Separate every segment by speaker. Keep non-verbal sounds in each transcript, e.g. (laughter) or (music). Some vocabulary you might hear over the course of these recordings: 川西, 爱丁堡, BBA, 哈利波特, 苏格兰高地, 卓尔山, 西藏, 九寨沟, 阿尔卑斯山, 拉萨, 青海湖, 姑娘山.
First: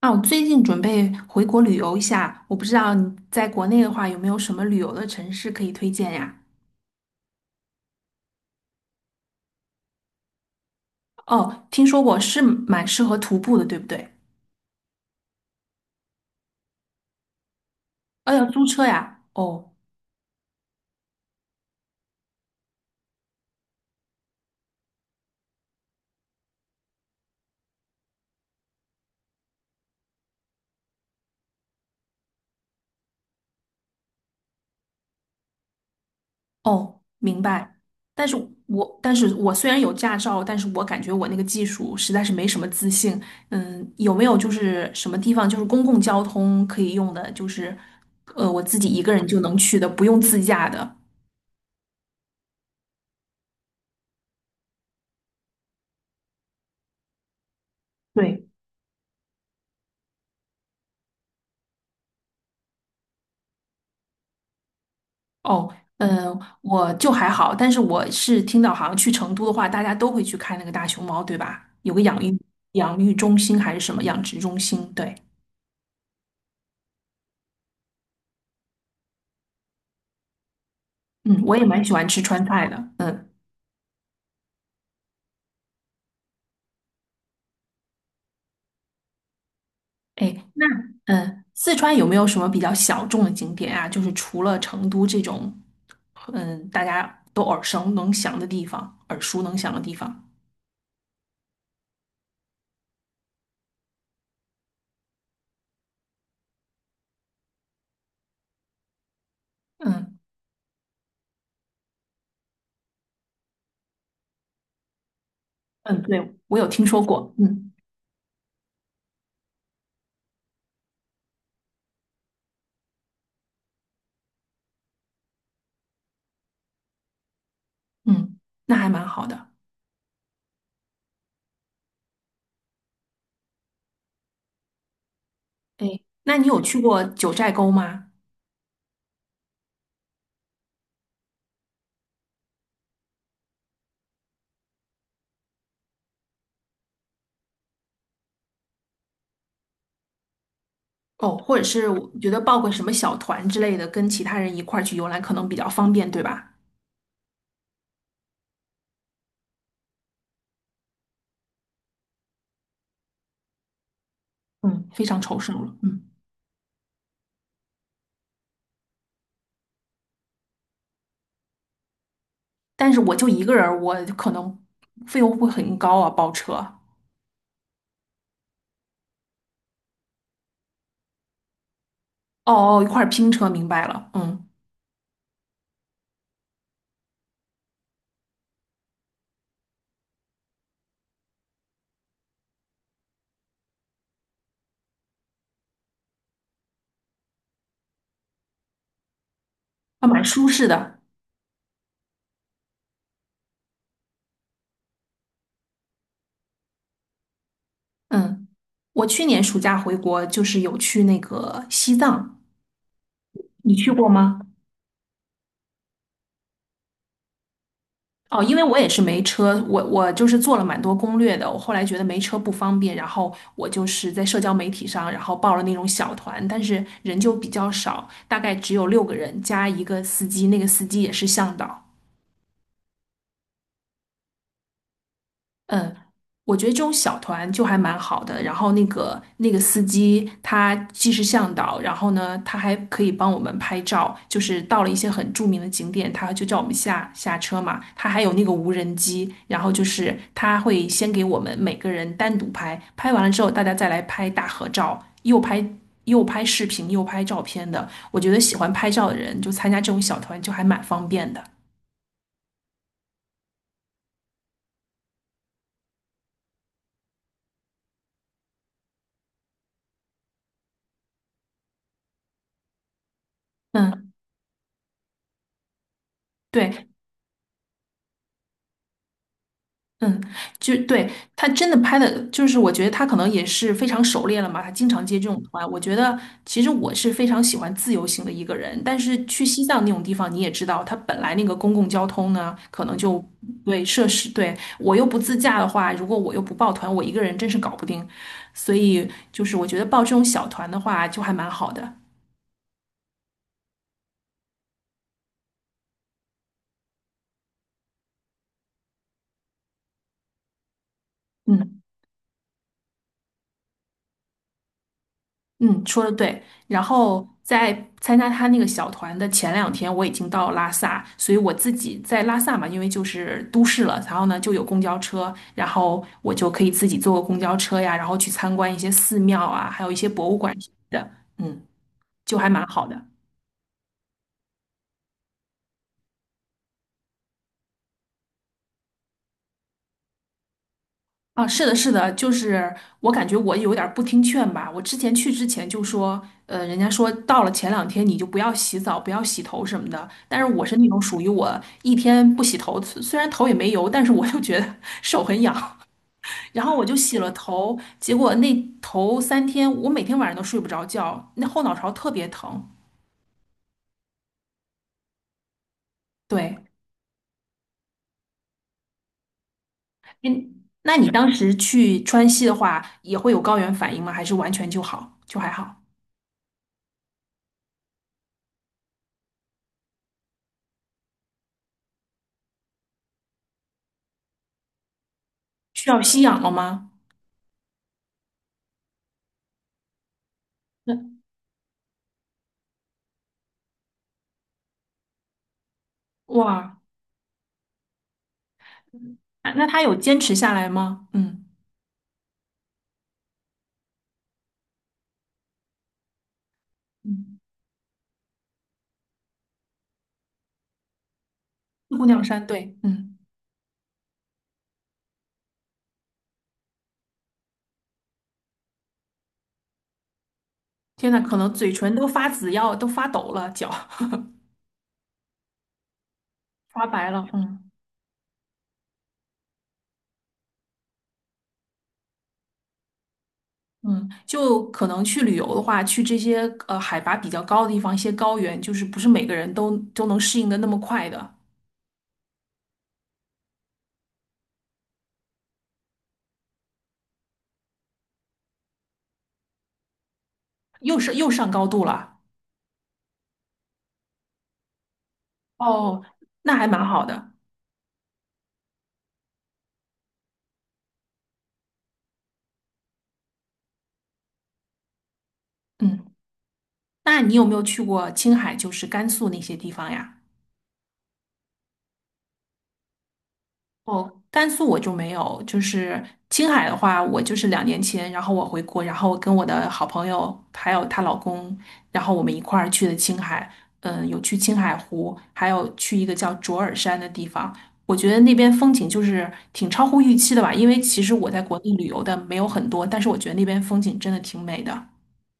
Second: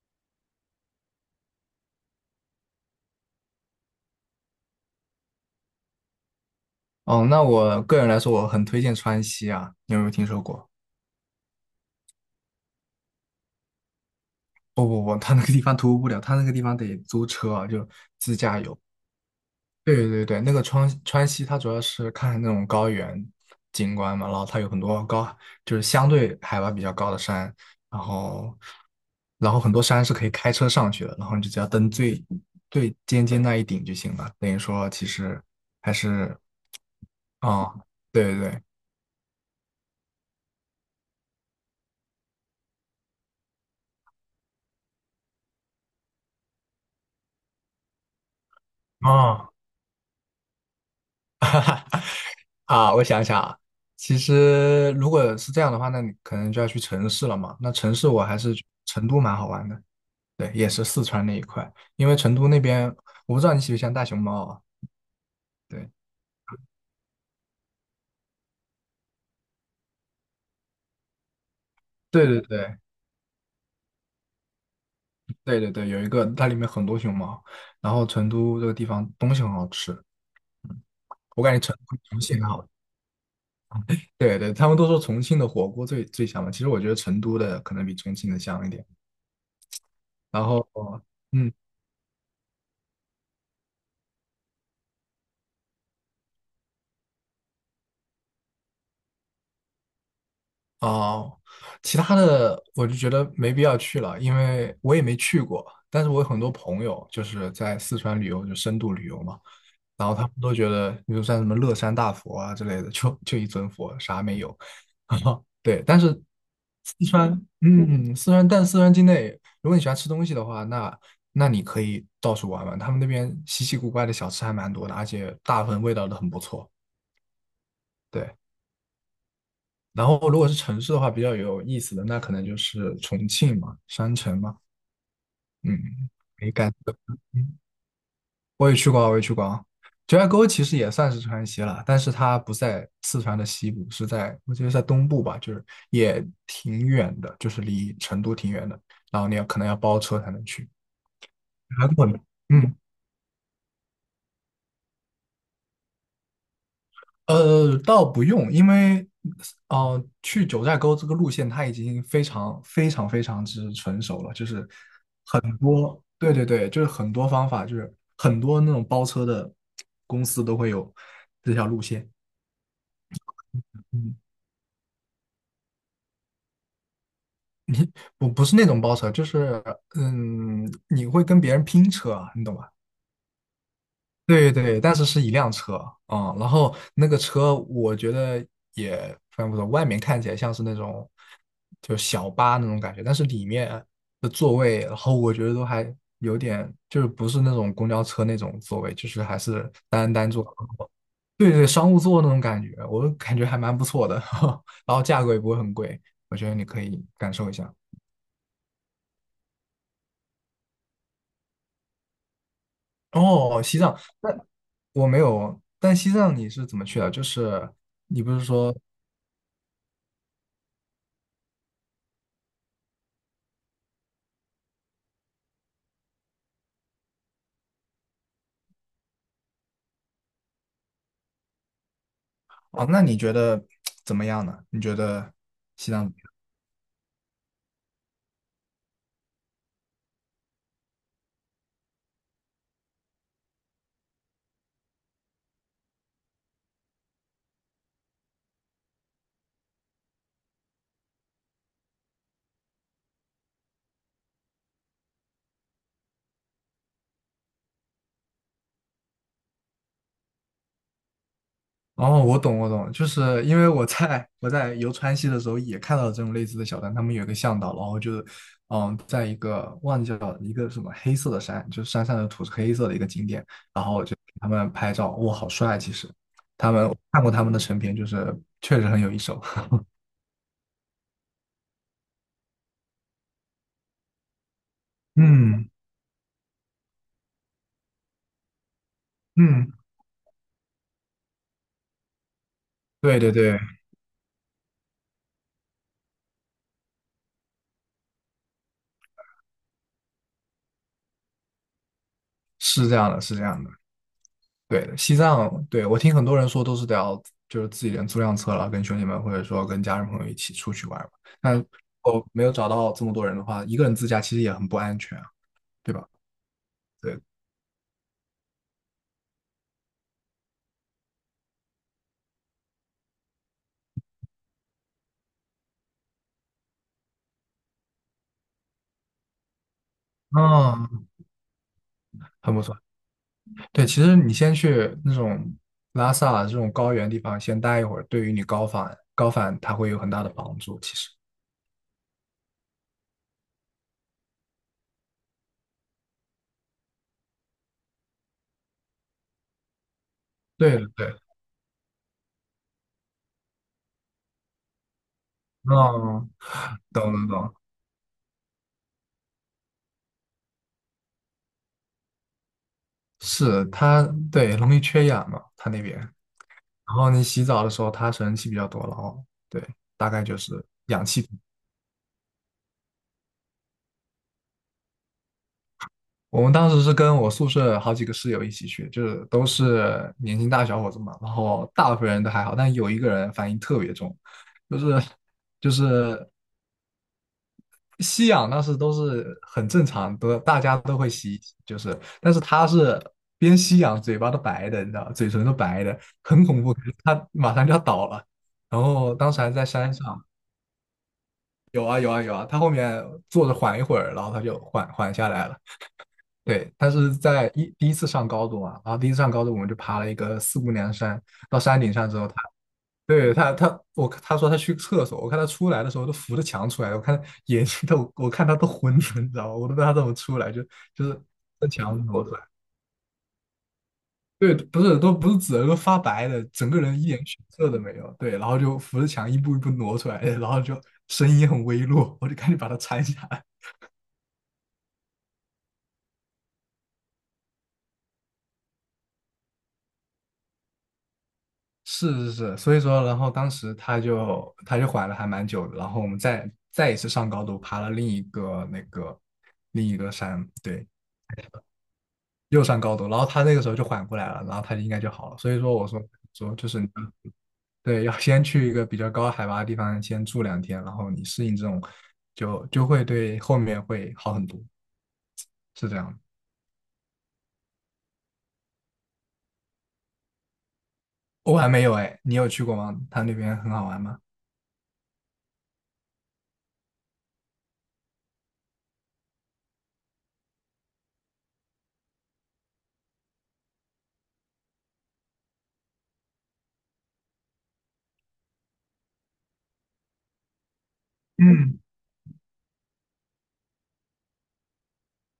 Speaker 1: 啊，我最近准备回国旅游一下，我不知道你在国内的话有没有什么旅游的城市可以推荐呀？
Speaker 2: 哦，那我个人来说，我很推荐川西啊，你有没有听说过？
Speaker 1: 哦，听说过是蛮适合徒步的，对不对？
Speaker 2: 不不不，他那个地方徒步不了，他那个地方得租车啊，就
Speaker 1: 哦，
Speaker 2: 自
Speaker 1: 要
Speaker 2: 驾
Speaker 1: 租
Speaker 2: 游。
Speaker 1: 车呀？哦
Speaker 2: 对对对，那个川西，它主要是看那种高原景观嘛，然后它有很多高，就是相对海拔比较高的山，然后然后很多山是可以开车上去的，然后你就只要登最最尖尖那一顶就行了。等于说，其实还是
Speaker 1: 哦，明白。
Speaker 2: 啊、对
Speaker 1: 但是
Speaker 2: 对对，
Speaker 1: 但是我虽然有驾照，但是我感觉我那个技术实在是没什么自信。嗯，有没有就是什么地方就是公共交通可以用的，就是我自己一个人就
Speaker 2: 啊、
Speaker 1: 能去的，不用自驾的？
Speaker 2: 啊，我想想啊，其实如果是这样的话，那你可能就要去城市了嘛。那城市我还
Speaker 1: 对。
Speaker 2: 是成都蛮好玩的，对，也是四川那一块，因为成都那边我不知道你喜不喜欢大熊猫啊。
Speaker 1: 哦，
Speaker 2: 对，
Speaker 1: 嗯，我就还好，但是我是听到好像去成都的话，大家都会去看那个大熊猫，对吧？有个养
Speaker 2: 对
Speaker 1: 育
Speaker 2: 对对
Speaker 1: 养育中心还是什么养殖中心？对，
Speaker 2: 对对对，有一个它里面很多熊猫，然后成都这个地方东西很好吃，
Speaker 1: 嗯，
Speaker 2: 我感
Speaker 1: 我
Speaker 2: 觉
Speaker 1: 也
Speaker 2: 成
Speaker 1: 蛮喜
Speaker 2: 都比
Speaker 1: 欢吃
Speaker 2: 重庆
Speaker 1: 川
Speaker 2: 还好。
Speaker 1: 菜的，嗯，
Speaker 2: 对对，他们都说重庆的火锅最最香嘛，其实我觉得成都的可能比重庆的香一点。
Speaker 1: 哎，
Speaker 2: 然
Speaker 1: 那
Speaker 2: 后，
Speaker 1: 嗯，
Speaker 2: 嗯，
Speaker 1: 四川有没有什么比较小众的景点啊？就是除了成都这种，嗯，大家都耳熟能详的地方，
Speaker 2: 哦，其他的我就觉得没必要去了，因为我也没去过。但是我有很多朋友就是在四川旅游，就深度旅游嘛，然后
Speaker 1: 嗯
Speaker 2: 他们都觉得，比如像什么乐山大佛啊之类的，就一尊佛，啥没有。(laughs) 对，但
Speaker 1: 嗯，
Speaker 2: 是
Speaker 1: 对，我有听说
Speaker 2: 四川，
Speaker 1: 过，嗯
Speaker 2: 嗯，四川，但四川境内，如果你喜欢吃东西的话，那你可以到处玩玩，他们那边稀奇古怪的小吃还蛮多的，而且大部分味道都很不错。对。
Speaker 1: 嗯，那还蛮好的。
Speaker 2: 然后如果是城市的话，比较有意思的那可能就是重庆嘛，山城嘛，
Speaker 1: 哎，
Speaker 2: 嗯，
Speaker 1: 那你
Speaker 2: 没
Speaker 1: 有
Speaker 2: 感
Speaker 1: 去
Speaker 2: 觉。
Speaker 1: 过九寨沟吗？
Speaker 2: 我也去过啊，我也去过啊。九寨沟其实也算是川西了，但是它不在四川的西部，是在我觉得在东部吧，就是也挺远的，就是离成都挺远的，然后你要可能要包车才能去。
Speaker 1: 哦，或者
Speaker 2: 还
Speaker 1: 是
Speaker 2: 过
Speaker 1: 我
Speaker 2: 呢，
Speaker 1: 觉得报个
Speaker 2: 嗯，
Speaker 1: 什么小团之类的，跟其他人一块儿去游览可能比较方便，对吧？
Speaker 2: 倒不用，因为去九寨沟这个路线它已经非常非常非常之成熟了，就是
Speaker 1: 嗯，非常抽象了。嗯，
Speaker 2: 对对对，就是很多方法，就是很多那种包车的公司都会有这条路线。
Speaker 1: 但是我就一个人儿我
Speaker 2: 嗯，
Speaker 1: 可能费用会很高啊，包车。哦
Speaker 2: 不是那种包车，就是你会跟别人拼车啊，你懂吧？
Speaker 1: 哦，一块儿拼车，明白了。嗯，
Speaker 2: 对对，但是是一辆车啊、然后那个车我觉得也非常不错，外面看起来像是那种就小巴那种感觉，但是里面的座位，然后我觉得都还有点就是不是那种公交车那种座位，就是还是
Speaker 1: 啊，
Speaker 2: 单
Speaker 1: 蛮
Speaker 2: 单座，
Speaker 1: 舒适的。
Speaker 2: 对对，商务座那种感觉，我感觉还蛮不错的，(laughs) 然后价格也不会很贵，我觉得你可以感受一下。
Speaker 1: 嗯，我去年暑假回国就是有去那个西藏，
Speaker 2: 哦，
Speaker 1: 你
Speaker 2: 西
Speaker 1: 去
Speaker 2: 藏，
Speaker 1: 过
Speaker 2: 那
Speaker 1: 吗？
Speaker 2: 我没有，但西藏你是怎么去的？就是你不是
Speaker 1: 哦，因为
Speaker 2: 说
Speaker 1: 我也是没车，我就是做了蛮多攻略的。我后来觉得没车不方便，然后我就是在社交媒体上，然后报了那种小团，但是人就比较少，大概只有六个人加一个司机，那个司机也是向导。
Speaker 2: 哦，那你觉得怎么样呢？你觉得西
Speaker 1: 嗯，
Speaker 2: 藏怎么样？
Speaker 1: 我觉得这种小团就还蛮好的。然后那个司机，他既是向导，然后呢，他还可以帮我们拍照。就是到了一些很著名的景点，他就叫我们下车嘛。他还有那个无人机，然后就是他会先给我们每个人单独拍，拍完了之后大家再来拍大合照，又拍视频又拍照片的。我觉得喜欢拍照的人就参加这种小团就还蛮方便的。
Speaker 2: 哦，我懂，我懂，就是因为我在游川西的时候也看到了这种类似的小站，他们有一个向导，然后就是，嗯，在一个忘记了一个什么黑色的山，就是山上的土是黑色的一个景点，然后
Speaker 1: 嗯，
Speaker 2: 就给他们拍照，哇，好帅！其实他
Speaker 1: 对，
Speaker 2: 们我看过他们的成片，就是确实很有一手。(laughs)
Speaker 1: 嗯，就对，他真的拍的，就是我觉得他可能也是非常熟练了嘛，他经常接这种团。
Speaker 2: 嗯
Speaker 1: 我觉得其实我是非常喜欢自由行的一个人，但是去西
Speaker 2: 嗯，
Speaker 1: 藏那种地方，你也知道，它本来那个公共交通呢，可能
Speaker 2: 对
Speaker 1: 就
Speaker 2: 对对，
Speaker 1: 对设施，对，我又不自驾的话，如果我又不报团，我一个人真是搞不定。所以就是我觉得报这种小团的话，就还蛮好的。
Speaker 2: 是这样的，是这样的。对，西藏，对，我听很多人说都是得要就是自己人租辆车了，跟兄弟们或者说跟家人朋友一起出去玩嘛。那
Speaker 1: 嗯。
Speaker 2: 我没有找到这么多人的话，一个人自驾其实也很不安全啊，
Speaker 1: 嗯，
Speaker 2: 对
Speaker 1: 说
Speaker 2: 吧？
Speaker 1: 的对。然
Speaker 2: 对，
Speaker 1: 后在参加他那个小团的前两天，我已经到拉萨，所以我自己在拉萨嘛，因为就是都市了，然后呢就有公交车，然后我就可以自己坐个公交车呀，然后去参观一些寺庙啊，还有一些博物馆什么
Speaker 2: 嗯，
Speaker 1: 的，嗯，就还
Speaker 2: 很不
Speaker 1: 蛮
Speaker 2: 错。
Speaker 1: 好的。
Speaker 2: 对，其实你先去那种拉萨啊这种高原地方先待一会儿，对于你高反高反它会有很大的帮助。其实，
Speaker 1: 啊，是的，是的，就是我感觉我有点儿不听劝吧。我之前去之前就说，人家说到了前两天你就不要洗澡，不要洗头什么的。但是我
Speaker 2: 对
Speaker 1: 是那
Speaker 2: 的
Speaker 1: 种
Speaker 2: 对的，
Speaker 1: 属于我一天不洗头，虽然头也没油，但是我就觉得 (laughs) 手很痒。
Speaker 2: 嗯，
Speaker 1: 然后我就
Speaker 2: 懂
Speaker 1: 洗
Speaker 2: 懂
Speaker 1: 了
Speaker 2: 懂，
Speaker 1: 头，结果那头三天我每天晚上都睡不着觉，那后脑勺特别疼。
Speaker 2: 是它对容易缺氧嘛，它那边。然
Speaker 1: 对，
Speaker 2: 后你洗澡的时候，他水蒸气比较多了哦。对，大概就是
Speaker 1: 嗯，那
Speaker 2: 氧
Speaker 1: 你
Speaker 2: 气瓶
Speaker 1: 当时去川西的话，也会有高原反应吗？还是完全就好，就还好？
Speaker 2: 我们当时是跟我宿舍好几个室友一起去，就是都是年轻大小伙子嘛，然后大部分人都还好，但有一个人反应特别重，就是就
Speaker 1: 需要吸
Speaker 2: 是
Speaker 1: 氧了吗？
Speaker 2: 吸氧，当时都是很正常的，大家都会
Speaker 1: 那
Speaker 2: 吸，就是，但是他是边吸氧，嘴巴都白的，你知道，嘴唇都白的，很恐怖，
Speaker 1: 哇。
Speaker 2: 他马上就要倒了。然后当时还
Speaker 1: 啊
Speaker 2: 在
Speaker 1: 那他
Speaker 2: 山
Speaker 1: 有坚
Speaker 2: 上，
Speaker 1: 持下来吗？嗯
Speaker 2: 有啊有啊有啊，他后面坐着缓一会儿，然后他就缓缓下来了。对，他是
Speaker 1: 嗯，
Speaker 2: 在一第一次上高中啊，然后第一次上高中我们就爬了一个四姑娘山，到山顶
Speaker 1: 姑
Speaker 2: 上之
Speaker 1: 娘
Speaker 2: 后，他
Speaker 1: 山，对，嗯，
Speaker 2: 对他他我他说他去厕所，我看他出来的时候都扶着墙出来，我看眼睛都我看他都昏了，你知道吗？我都不知道他怎么出来，就就
Speaker 1: 天呐，
Speaker 2: 是
Speaker 1: 可能
Speaker 2: 在
Speaker 1: 嘴唇
Speaker 2: 墙
Speaker 1: 都
Speaker 2: 挪
Speaker 1: 发
Speaker 2: 出来。
Speaker 1: 紫要都发抖了，脚
Speaker 2: 对，不是都不是紫的，都发白的，整
Speaker 1: (laughs)
Speaker 2: 个
Speaker 1: 发
Speaker 2: 人一
Speaker 1: 白
Speaker 2: 点
Speaker 1: 了，
Speaker 2: 血
Speaker 1: 嗯
Speaker 2: 色都没有。对，然后就扶着墙一步一步挪出来，然后就声音很微弱，我就赶紧把他搀下来。
Speaker 1: 嗯，就可能去旅游的话，去这些海拔比较高的地方，一些高原，就是不是每个人都能适应的那么快的，
Speaker 2: 是是是，所以说，然后当时他就缓了还蛮久的，然后我们再一次上高度，爬了另一个那个另一个山，对，
Speaker 1: 又是又上高度了，
Speaker 2: 又上高度，然后他那个时候就缓过来了，然后他应该就好了。所以说，我说
Speaker 1: 哦，
Speaker 2: 说
Speaker 1: 那还
Speaker 2: 就是
Speaker 1: 蛮
Speaker 2: 你
Speaker 1: 好的，
Speaker 2: 对，要先去一个比较高海拔的地方先住两天，然后你适应这种，就会对后面会好很多，是这
Speaker 1: 嗯，
Speaker 2: 样的。
Speaker 1: 那你有没有去过青海，就是甘肃那些地方呀？
Speaker 2: 我还没有哎，你有去过吗？他那边很好玩
Speaker 1: 哦，
Speaker 2: 吗？
Speaker 1: 甘肃我就没有，就是青海的话，我就是两年前，然后我回国，然后跟我的好朋友还有她老公，然后我们一块儿去的青海，嗯，有去青海湖，还有去一个叫卓尔山的地方。我觉得那边风景就是挺超乎预期的吧，因为其实我在国内
Speaker 2: 嗯。
Speaker 1: 旅游的没有很多，但是我觉得那边风景真的挺美的。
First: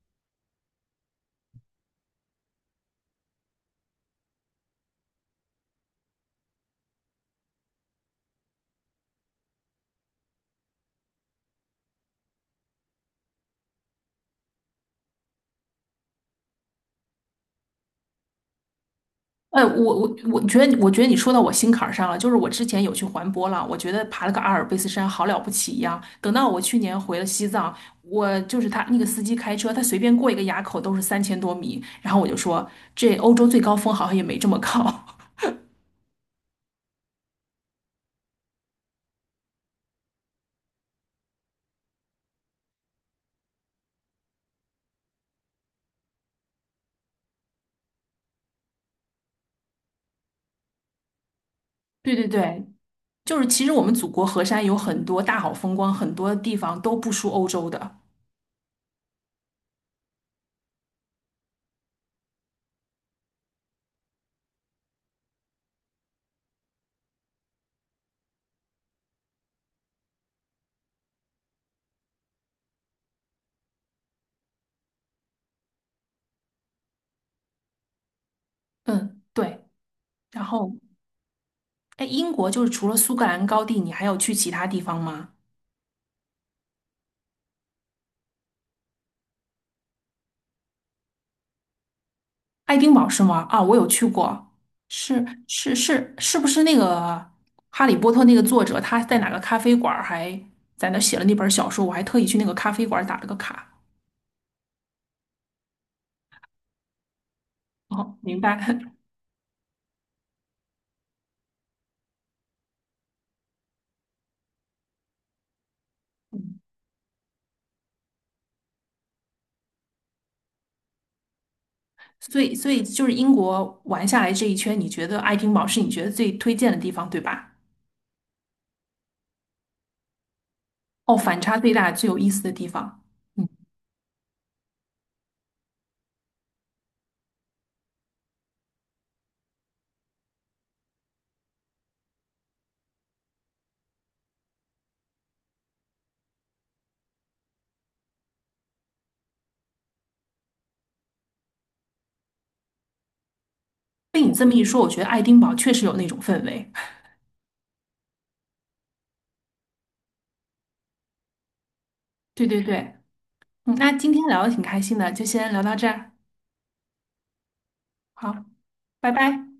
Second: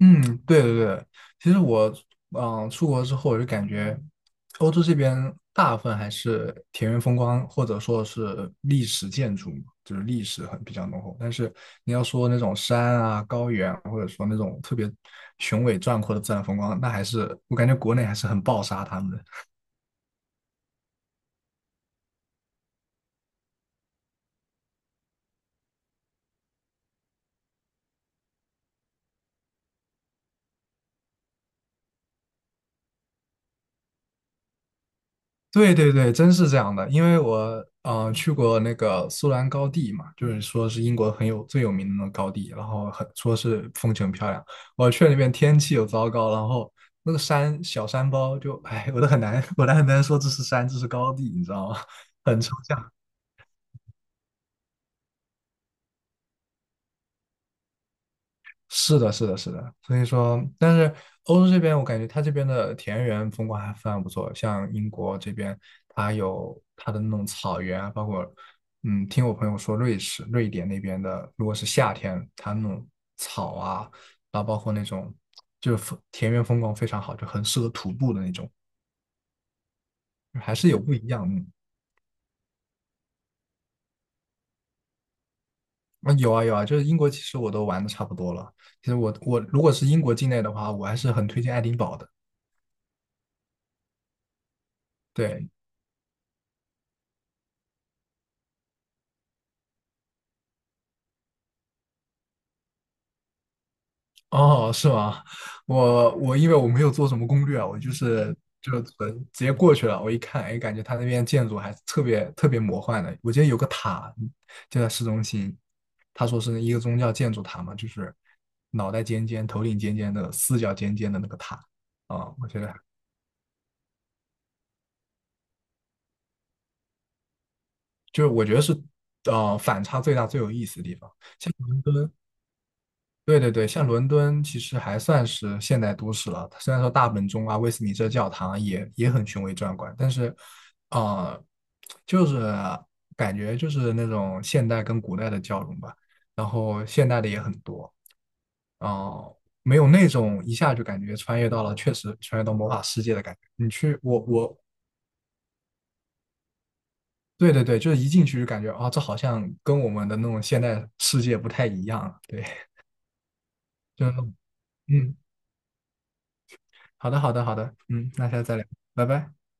Speaker 2: 嗯，对对对，其实我出国之后，我就感觉欧洲这边大部分还是田园风光，或者说是历史建筑嘛，就是历史很比较浓厚。但是你要说那种山啊、高原啊，或者说那种特别雄伟壮阔的自然风光，那还是我感觉国内还是很暴杀他们的。
Speaker 1: 我觉得你说到我心坎儿上了。就是我之前有去环波浪，我觉得爬了个阿尔卑斯山好了不起一样。等到我去年回了西藏，我就是他那个司机开车，他随便过一个垭口都是三千多米，然后我就说这欧洲最高峰好像也没这么高。
Speaker 2: 对对对，真是这样的。因为我去过那个苏兰高地嘛，就是说是英国很有最有名的那种高地，然后很说是风景很漂亮。我去了那边天气又糟糕，然后那个山小山包就哎，我都很难，(laughs) 我都很难说这是山，这是高地，你知道吗？
Speaker 1: (laughs) 对
Speaker 2: (laughs)
Speaker 1: 对
Speaker 2: 很
Speaker 1: 对，就是其实我们祖国河山有很多大好风光，很多地方都不输欧洲的。
Speaker 2: 是的，是的，是的，所以说，但是欧洲这边，我感觉它这边的田园风光还非常不错。像英国这边，它有它的那种草原啊，包括，嗯，听我朋友说，瑞士、瑞典那边的，如果是夏天，它那种草啊，然后包括那种就是田园风光非常好，就很适合徒步的那种，
Speaker 1: 嗯，对。然
Speaker 2: 还是
Speaker 1: 后，
Speaker 2: 有不一样的。
Speaker 1: 哎，英国就是除了苏格兰高地，你还有去其他地方吗？
Speaker 2: 嗯，有啊有啊，就是英国其实我都玩的差不多了。其实我如果是英国境内的话，我还是很推荐爱丁堡的。
Speaker 1: 爱丁堡是吗？啊，我有去过，是
Speaker 2: 对，
Speaker 1: 是是，是不是那个《哈利波特》那个作者，他在哪个咖啡馆儿还在那写了那本小说？我还特意去那个咖啡馆儿打了个卡。
Speaker 2: 哦，是吗？我因为我没有做什么攻略啊，我就
Speaker 1: 哦，
Speaker 2: 是
Speaker 1: 明白。
Speaker 2: 就
Speaker 1: (laughs)
Speaker 2: 纯直接过去了。我一看，哎，感觉他那边建筑还是特别特别魔幻的。我记得有个塔就在市中心，他说是一个宗教建筑塔嘛，就是脑袋尖尖、头顶尖尖的、四角尖尖的那个塔啊，
Speaker 1: 所
Speaker 2: 我
Speaker 1: 以
Speaker 2: 觉得
Speaker 1: 就是英国玩下来这一圈，你觉得爱丁堡是你觉得最推荐的地方，对吧？
Speaker 2: 就是我觉得是反差最大、最有意思的地方。
Speaker 1: 哦，反差最大、最有意思的地方。
Speaker 2: 对
Speaker 1: 嗯，
Speaker 2: 对对，像伦敦其实还算是现代都市了，虽然说大本钟啊、威斯敏斯特教堂啊也很雄伟壮观，但是，啊，就是感觉就是那种现代跟古代的交融吧，然后现代的也很多，哦、没有那种一下就感觉穿越到了，确实穿越到魔法世界的感觉。你去，
Speaker 1: 被你这么一说，我觉得爱丁堡确实有那种氛围。(laughs)
Speaker 2: 对对对，就是一进去就感觉啊、这好像跟我们的那种现代世界不太一样，对，
Speaker 1: 对对对，嗯，那
Speaker 2: (laughs) 就是
Speaker 1: 今
Speaker 2: 那
Speaker 1: 天
Speaker 2: 种
Speaker 1: 聊的挺开心的，
Speaker 2: 嗯。
Speaker 1: 就先聊到这儿。
Speaker 2: 好的，好的，好的，嗯，那下
Speaker 1: 好，
Speaker 2: 次再聊，拜
Speaker 1: 拜
Speaker 2: 拜。
Speaker 1: 拜。